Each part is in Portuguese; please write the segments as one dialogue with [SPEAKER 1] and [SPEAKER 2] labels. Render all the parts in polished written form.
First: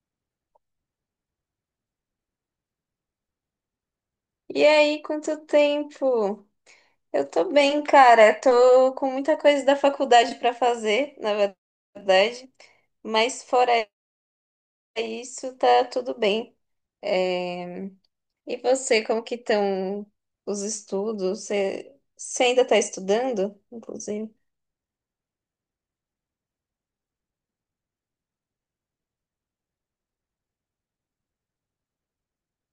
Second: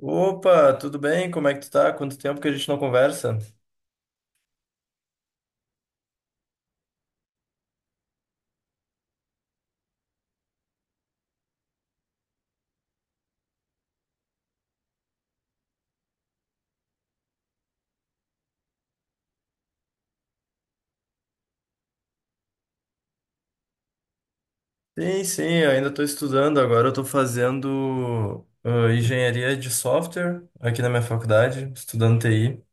[SPEAKER 1] Opa, tudo bem? Como é que tu tá? Quanto tempo que a gente não conversa?
[SPEAKER 2] E aí, quanto tempo? Eu tô bem, cara. Tô com muita coisa da faculdade pra fazer, na verdade. Mas fora isso, tá tudo bem. É, E você, como que estão os estudos? Você ainda tá estudando, inclusive?
[SPEAKER 1] Sim, sim, eu ainda estou estudando. Agora eu estou fazendo engenharia de software aqui na minha faculdade, estudando TI.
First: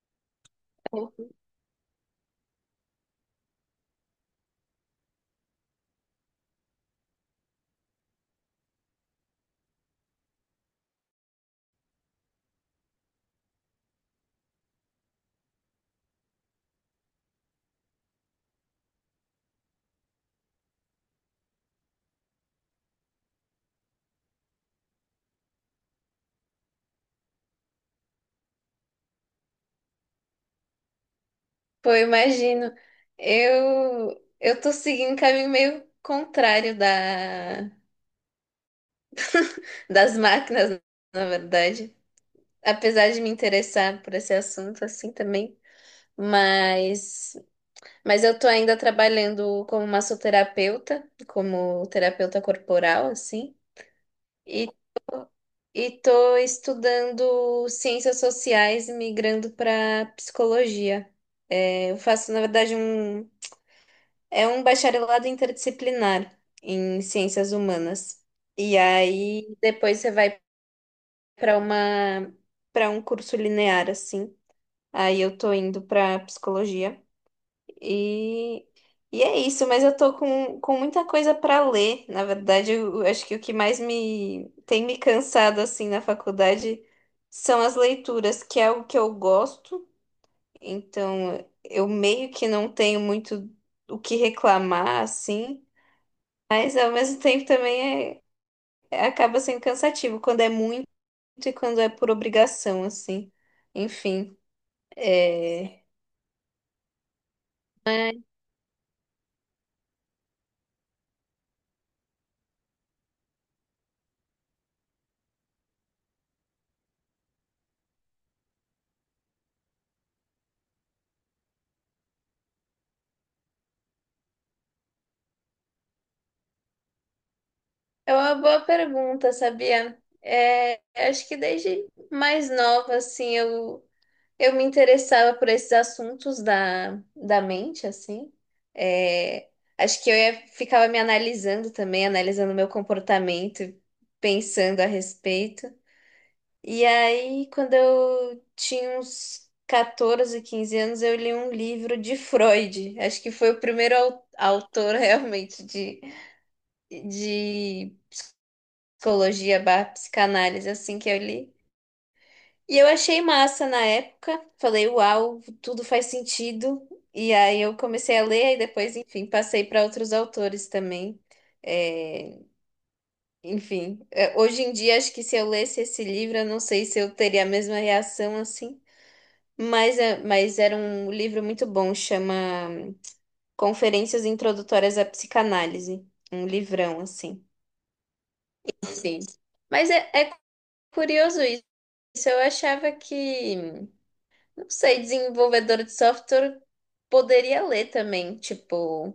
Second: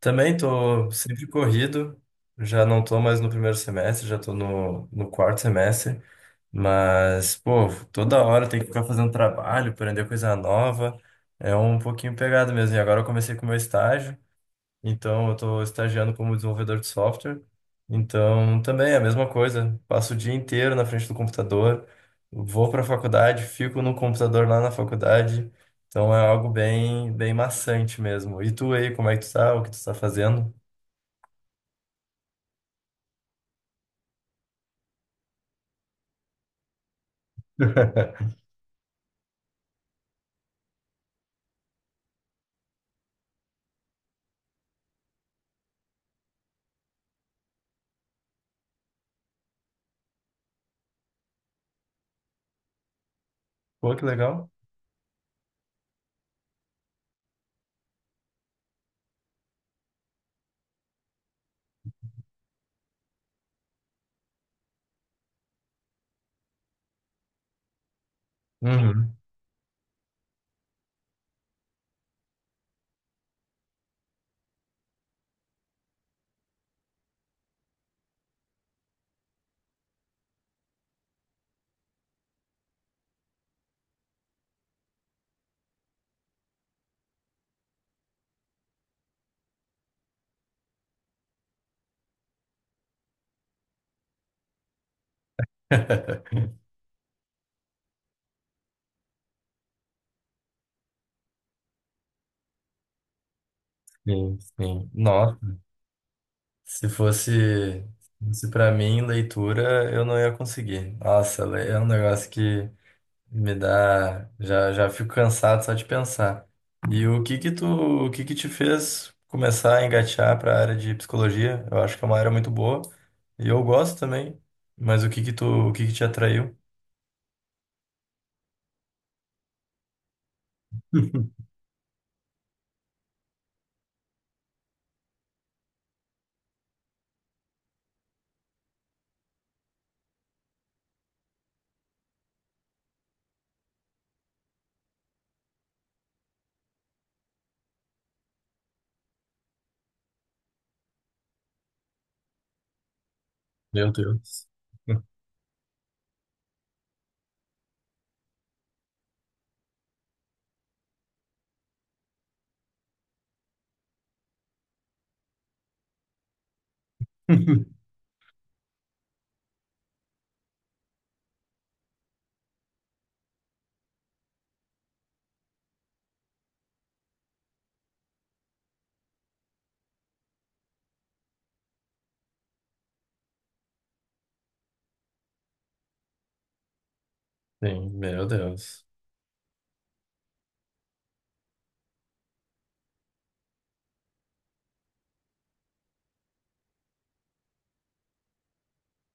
[SPEAKER 1] Também estou sempre corrido, já não estou mais no primeiro semestre, já estou no quarto semestre. Mas, pô, toda hora tem que ficar fazendo trabalho, aprender coisa nova. É um pouquinho pegado mesmo. E agora eu comecei com o meu estágio. Então, eu estou estagiando como desenvolvedor de software. Então, também é a mesma coisa. Passo o dia inteiro na frente do computador, vou para a faculdade, fico no computador lá na faculdade. Então, é algo bem, bem maçante mesmo. E tu aí, como é que tu tá? O que tu tá fazendo?
[SPEAKER 2] Pô, eu imagino. Eu tô seguindo um caminho meio contrário da... das máquinas, na verdade. Apesar de me interessar por esse assunto assim também, mas mas eu tô ainda trabalhando como massoterapeuta, como terapeuta corporal assim,
[SPEAKER 1] Pô, que legal.
[SPEAKER 2] e e tô estudando ciências sociais e migrando para psicologia. É, eu faço, na verdade, é um bacharelado interdisciplinar em ciências humanas. E
[SPEAKER 1] Uhum.
[SPEAKER 2] aí depois você vai para uma para um curso linear assim. Aí eu tô indo pra psicologia e, e é isso, mas eu tô com muita coisa pra ler. Na verdade, eu acho que o que mais me tem me cansado assim na faculdade são as leituras, que é o que eu gosto. Então, eu meio que não tenho muito o que reclamar assim, mas ao mesmo tempo também acaba sendo cansativo quando é muito e quando é por obrigação assim. Enfim,
[SPEAKER 1] Sim, sim. Nossa,
[SPEAKER 2] é...
[SPEAKER 1] se fosse, se para mim leitura, eu não ia conseguir. Nossa, é um negócio que me dá, já já fico cansado só de pensar. E o o que que te fez começar a engatear para a área de psicologia? Eu acho que é uma área muito boa e eu gosto também. Mas o o que que te atraiu?
[SPEAKER 2] É uma boa pergunta, sabia? Acho que desde mais nova, assim, eu me interessava por esses assuntos da mente, assim. É, acho que ficava me analisando também, analisando meu comportamento, pensando a respeito. E aí, quando eu tinha uns 14, 15 anos, eu li um livro de Freud. Acho que foi o
[SPEAKER 1] Meu
[SPEAKER 2] primeiro
[SPEAKER 1] Deus.
[SPEAKER 2] autor realmente de psicologia barra psicanálise, assim que eu li. E eu achei massa na época, falei, uau, tudo faz sentido. E aí eu comecei a ler e depois, enfim, passei para outros autores também. É, Hoje em dia acho que se eu lesse esse livro, eu não sei se eu teria a mesma reação assim, mas era um livro muito bom, chama Conferências Introdutórias à Psicanálise, um livrão assim.
[SPEAKER 1] Sim, meu Deus.
[SPEAKER 2] Sim. Mas é curioso. Isso eu achava que, não sei, desenvolvedor de software poderia ler também, tipo,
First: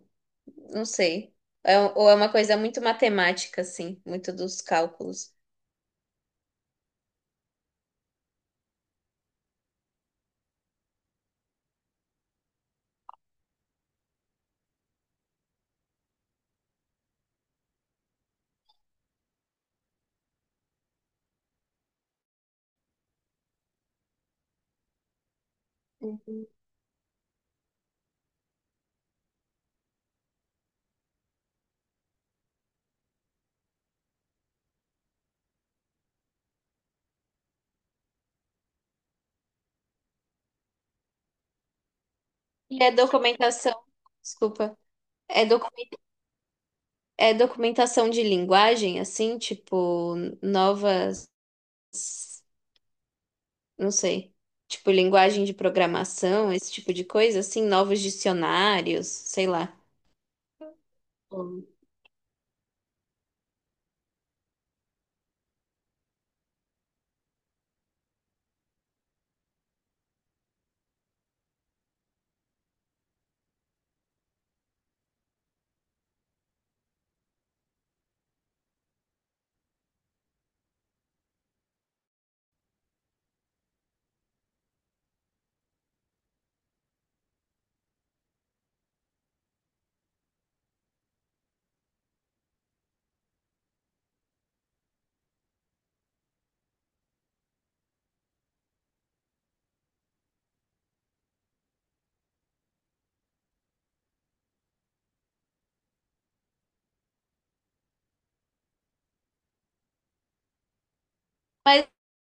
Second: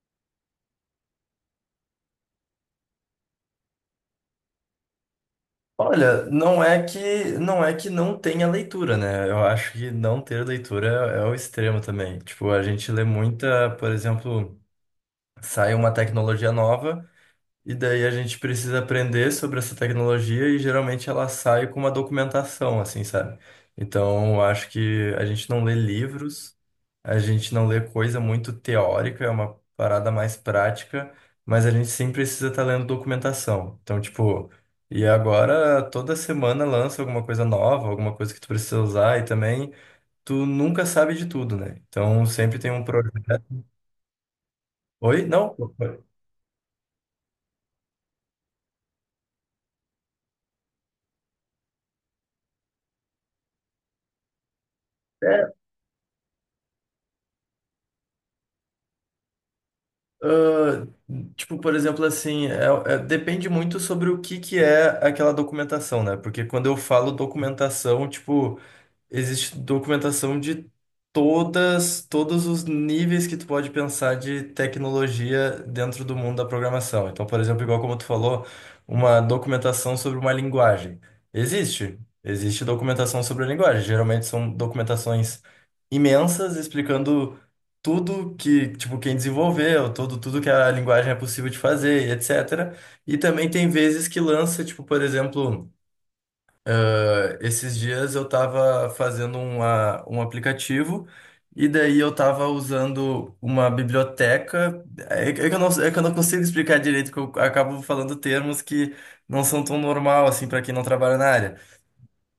[SPEAKER 2] não sei. Ou é uma coisa muito matemática, assim, muito dos cálculos.
[SPEAKER 1] Olha, não é que não tenha leitura, né? Eu acho que não ter leitura é o extremo também. Tipo, a gente lê muita, por exemplo, sai uma tecnologia nova. E daí a gente precisa aprender sobre essa tecnologia e geralmente ela sai com uma documentação, assim, sabe? Então, eu acho que a gente não lê
[SPEAKER 2] Uhum.
[SPEAKER 1] livros, a gente não lê coisa muito teórica, é uma parada mais prática, mas a gente sim precisa estar lendo documentação. Então, tipo, e agora toda semana lança alguma coisa nova, alguma coisa que tu precisa usar e também tu nunca sabe de tudo, né? Então, sempre tem
[SPEAKER 2] E
[SPEAKER 1] um
[SPEAKER 2] é
[SPEAKER 1] projeto.
[SPEAKER 2] documentação, desculpa,
[SPEAKER 1] Oi?
[SPEAKER 2] é,
[SPEAKER 1] Não?
[SPEAKER 2] docu- é documentação de linguagem, assim, tipo, novas, não sei, tipo, linguagem de programação, esse tipo de coisa, assim, novos dicionários, sei lá.
[SPEAKER 1] Ah, tipo,
[SPEAKER 2] Hum.
[SPEAKER 1] por exemplo, assim, depende muito sobre o que que é aquela documentação, né? Porque quando eu falo documentação, tipo. Existe documentação de todos os níveis que tu pode pensar de tecnologia dentro do mundo da programação. Então, por exemplo, igual como tu falou, uma documentação sobre uma linguagem. Existe. Existe documentação sobre a linguagem. Geralmente são documentações imensas explicando tudo que, tipo, quem desenvolveu, tudo que a linguagem é possível de fazer, etc. E também tem vezes que lança, tipo, por exemplo. Ah, esses dias eu estava fazendo um aplicativo e daí eu estava usando uma biblioteca. É que eu não consigo explicar direito, que eu acabo falando termos que não são tão normal assim para quem não trabalha na área.
[SPEAKER 2] Mas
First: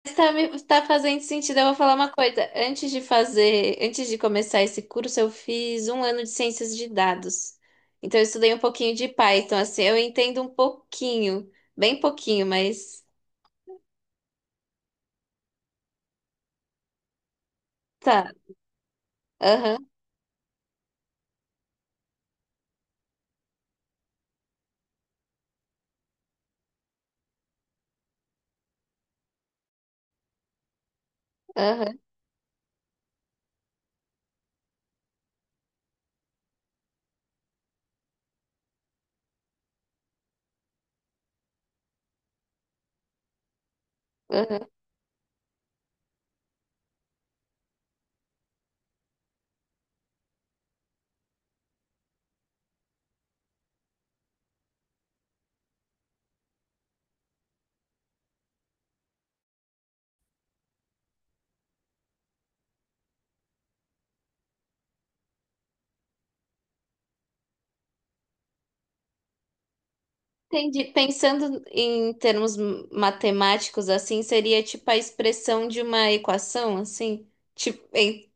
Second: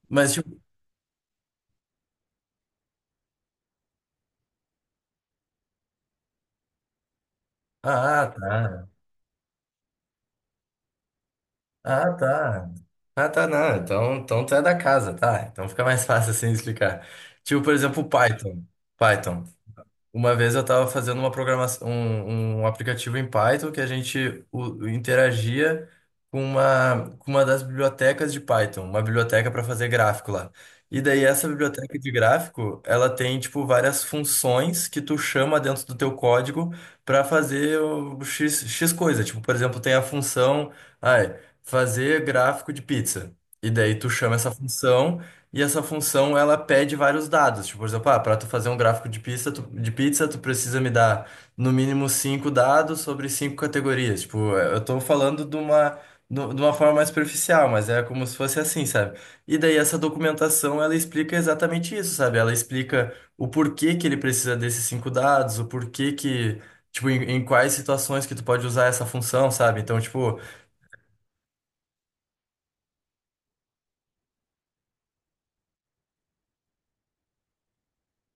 [SPEAKER 2] está
[SPEAKER 1] Mas tipo,
[SPEAKER 2] me tá fazendo sentido. Eu vou falar uma coisa. Antes de começar esse curso, eu fiz um ano de ciências de dados. Então
[SPEAKER 1] ah,
[SPEAKER 2] eu
[SPEAKER 1] ah,
[SPEAKER 2] estudei um
[SPEAKER 1] tá.
[SPEAKER 2] pouquinho de Python, assim, eu entendo um pouquinho, bem
[SPEAKER 1] Ah,
[SPEAKER 2] pouquinho,
[SPEAKER 1] tá.
[SPEAKER 2] mas
[SPEAKER 1] Ah, tá, não. Então, então tu é da casa, tá? Então fica mais fácil assim explicar. Tipo, por exemplo,
[SPEAKER 2] tá.
[SPEAKER 1] Python. Python.
[SPEAKER 2] Aham,
[SPEAKER 1] Uma vez eu estava fazendo uma programação, um aplicativo em Python que a gente interagia com com uma das bibliotecas de Python, uma biblioteca para fazer gráfico lá. E daí essa biblioteca
[SPEAKER 2] aham,
[SPEAKER 1] de gráfico, ela tem tipo várias funções que tu chama dentro do teu código para fazer o X coisa. Tipo, por exemplo, tem a função, ai, fazer gráfico de pizza. E daí tu chama essa
[SPEAKER 2] aham.
[SPEAKER 1] função e essa função, ela pede vários dados. Tipo, por exemplo, ah, para tu fazer um gráfico de pizza, tu precisa me dar no mínimo cinco dados sobre cinco categorias. Tipo, eu tô falando de uma, no- de uma forma mais superficial, mas é como se fosse assim, sabe? E daí essa documentação, ela explica exatamente isso, sabe? Ela explica o porquê que ele precisa desses cinco dados, o porquê que, tipo, em quais situações que tu pode usar essa função, sabe? Então, tipo,
[SPEAKER 2] Entendi. Pensando em termos matemáticos, assim, seria tipo a expressão de uma equação, assim, tipo, em-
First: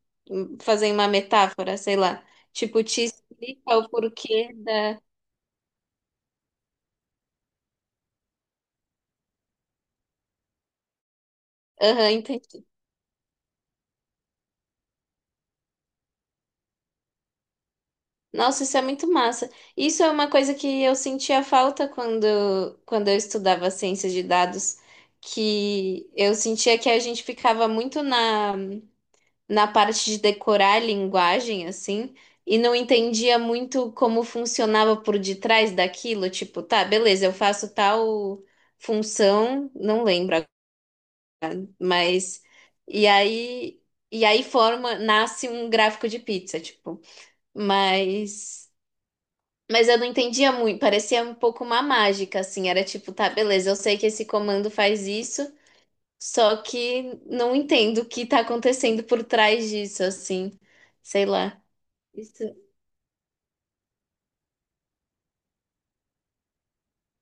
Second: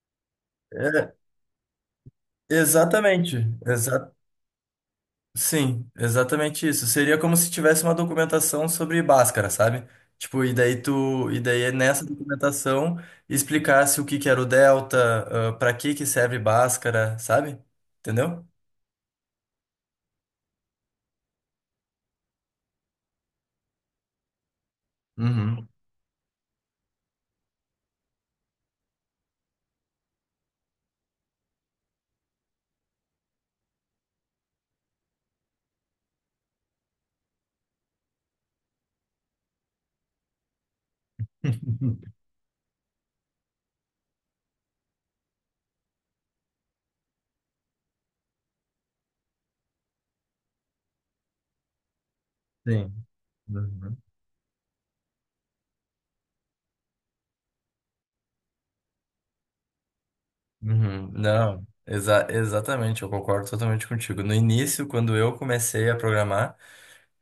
[SPEAKER 2] fazer uma
[SPEAKER 1] é,
[SPEAKER 2] metáfora, sei lá. Tipo, te
[SPEAKER 1] exatamente,
[SPEAKER 2] explica o porquê da.
[SPEAKER 1] sim, exatamente isso. Seria como se tivesse uma documentação sobre Bhaskara, sabe? Tipo, e daí é nessa
[SPEAKER 2] Aham, entendi.
[SPEAKER 1] documentação explicasse o que que era o delta, ah, pra que que serve Bhaskara, sabe? Entendeu?
[SPEAKER 2] Nossa, isso é muito massa. Isso é uma coisa que eu sentia falta quando eu estudava ciência de dados,
[SPEAKER 1] Uhum.
[SPEAKER 2] que eu sentia que a gente ficava muito na parte de decorar a linguagem, assim, e não entendia muito como funcionava por detrás daquilo. Tipo, tá, beleza, eu faço tal função, não lembro, agora, mas. E aí, e aí forma, nasce um gráfico de pizza, tipo. Mas. Mas eu não entendia muito, parecia um pouco uma mágica, assim. Era
[SPEAKER 1] Sim.
[SPEAKER 2] tipo, tá, beleza, eu sei
[SPEAKER 1] Uhum.
[SPEAKER 2] que esse comando faz isso, só que não entendo o que tá acontecendo por trás disso, assim.
[SPEAKER 1] Uhum.
[SPEAKER 2] Sei lá.
[SPEAKER 1] Não,
[SPEAKER 2] Isso,
[SPEAKER 1] exatamente, eu concordo totalmente contigo. No início, quando eu comecei a programar,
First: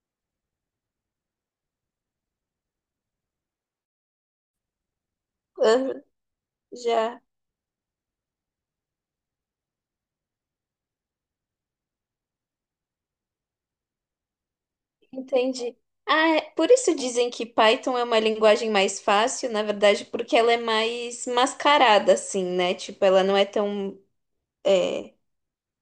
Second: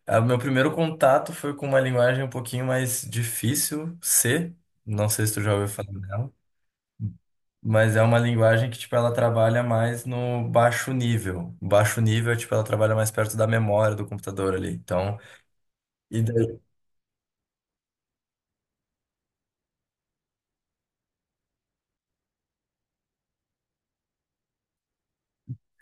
[SPEAKER 1] ah, o meu primeiro contato foi com uma linguagem um pouquinho mais difícil, C. Não sei se tu já ouviu falar
[SPEAKER 2] aham,
[SPEAKER 1] dela.
[SPEAKER 2] já
[SPEAKER 1] Mas é uma linguagem que, tipo, ela trabalha mais no baixo nível. Baixo nível, é, tipo, ela trabalha mais perto da memória do computador ali. Então,
[SPEAKER 2] entendi.
[SPEAKER 1] e
[SPEAKER 2] Ah,
[SPEAKER 1] daí...
[SPEAKER 2] por isso dizem que Python é uma linguagem mais fácil, na verdade, porque ela é mais mascarada, assim, né? Tipo, ela não é tão, é,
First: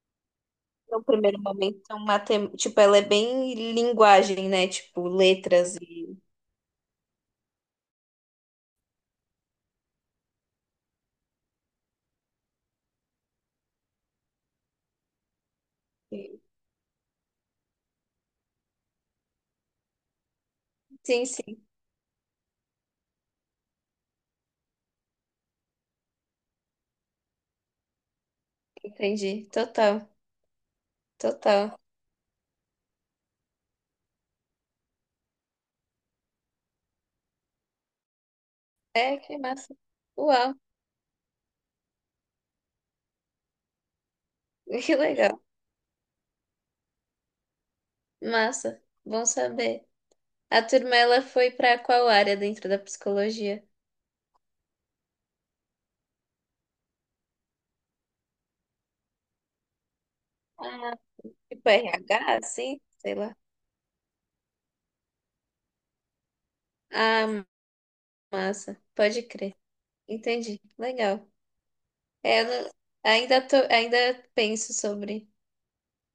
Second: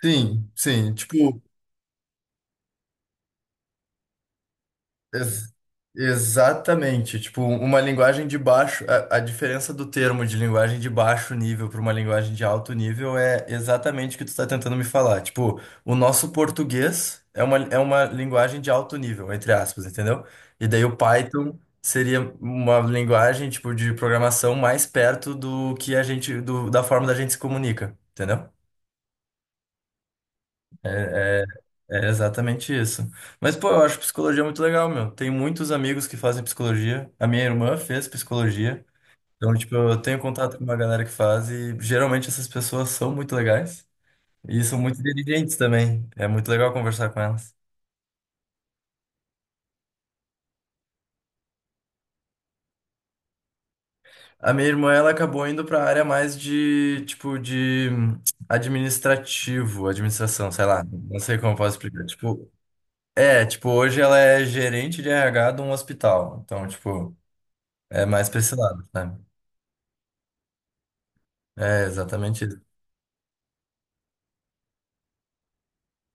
[SPEAKER 1] Sim, sim.
[SPEAKER 2] no primeiro
[SPEAKER 1] Tipo,
[SPEAKER 2] momento, tão matem... Tipo, ela é bem linguagem, né? Tipo,
[SPEAKER 1] Ex-
[SPEAKER 2] letras.
[SPEAKER 1] exatamente. Tipo, uma linguagem de baixo. A diferença do termo de linguagem de baixo nível para uma linguagem de alto nível é exatamente o que tu está tentando me falar. Tipo, o nosso português é é uma linguagem de alto nível, entre aspas, entendeu? E daí o
[SPEAKER 2] Sim, sim.
[SPEAKER 1] Python seria uma linguagem, tipo, de programação mais perto do que a gente, da forma da gente se comunica, entendeu?
[SPEAKER 2] Entendi. Total, total.
[SPEAKER 1] É exatamente isso. Mas, pô, eu acho psicologia muito legal, meu. Tem muitos amigos que fazem psicologia. A minha irmã fez psicologia.
[SPEAKER 2] É, que
[SPEAKER 1] Então, tipo,
[SPEAKER 2] massa.
[SPEAKER 1] eu tenho
[SPEAKER 2] Uau,
[SPEAKER 1] contato com uma galera que faz e geralmente essas pessoas são muito legais e são
[SPEAKER 2] que
[SPEAKER 1] muito
[SPEAKER 2] legal.
[SPEAKER 1] inteligentes também. É muito legal conversar com elas.
[SPEAKER 2] Massa. Bom saber. A turma, ela foi para qual área dentro da psicologia?
[SPEAKER 1] A minha irmã, ela acabou indo para a área mais de, tipo, de administrativo, administração, sei lá.
[SPEAKER 2] Ah,
[SPEAKER 1] Não sei como eu
[SPEAKER 2] tipo
[SPEAKER 1] posso explicar.
[SPEAKER 2] RH,
[SPEAKER 1] Tipo,
[SPEAKER 2] assim? Sei lá.
[SPEAKER 1] é, tipo, hoje ela é gerente de RH de um hospital. Então, tipo,
[SPEAKER 2] Ah,
[SPEAKER 1] é mais pra esse
[SPEAKER 2] massa.
[SPEAKER 1] lado, sabe?
[SPEAKER 2] Pode crer. Entendi. Legal.
[SPEAKER 1] É
[SPEAKER 2] É,
[SPEAKER 1] exatamente
[SPEAKER 2] eu
[SPEAKER 1] isso.
[SPEAKER 2] não- ainda tô, ainda penso sobre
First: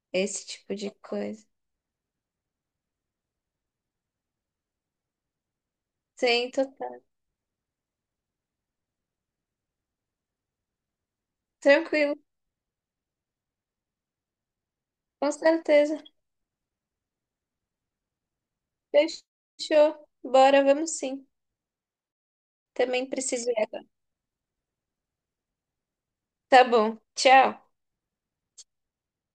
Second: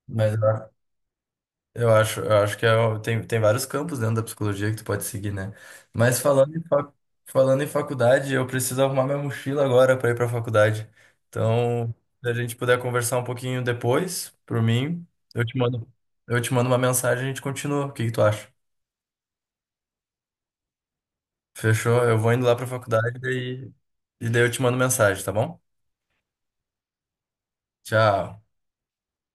[SPEAKER 1] Mas
[SPEAKER 2] esse tipo de coisa.
[SPEAKER 1] eu eu acho que é tem vários campos dentro da psicologia que tu pode seguir, né? Mas
[SPEAKER 2] Sim,
[SPEAKER 1] falando
[SPEAKER 2] total.
[SPEAKER 1] falando em faculdade, eu preciso arrumar minha mochila agora para ir para a faculdade. Então,
[SPEAKER 2] Tranquilo,
[SPEAKER 1] se a gente puder conversar um pouquinho depois, por mim,
[SPEAKER 2] com
[SPEAKER 1] eu te mando,
[SPEAKER 2] certeza.
[SPEAKER 1] eu te mando uma mensagem e a gente continua. O que que tu acha?
[SPEAKER 2] Fechou. Bora, vamos sim.
[SPEAKER 1] Fechou? Eu vou indo lá para a
[SPEAKER 2] Também
[SPEAKER 1] faculdade
[SPEAKER 2] preciso ir agora.
[SPEAKER 1] e daí eu te mando mensagem, tá bom?
[SPEAKER 2] Tá bom. Tchau.
[SPEAKER 1] Tchau.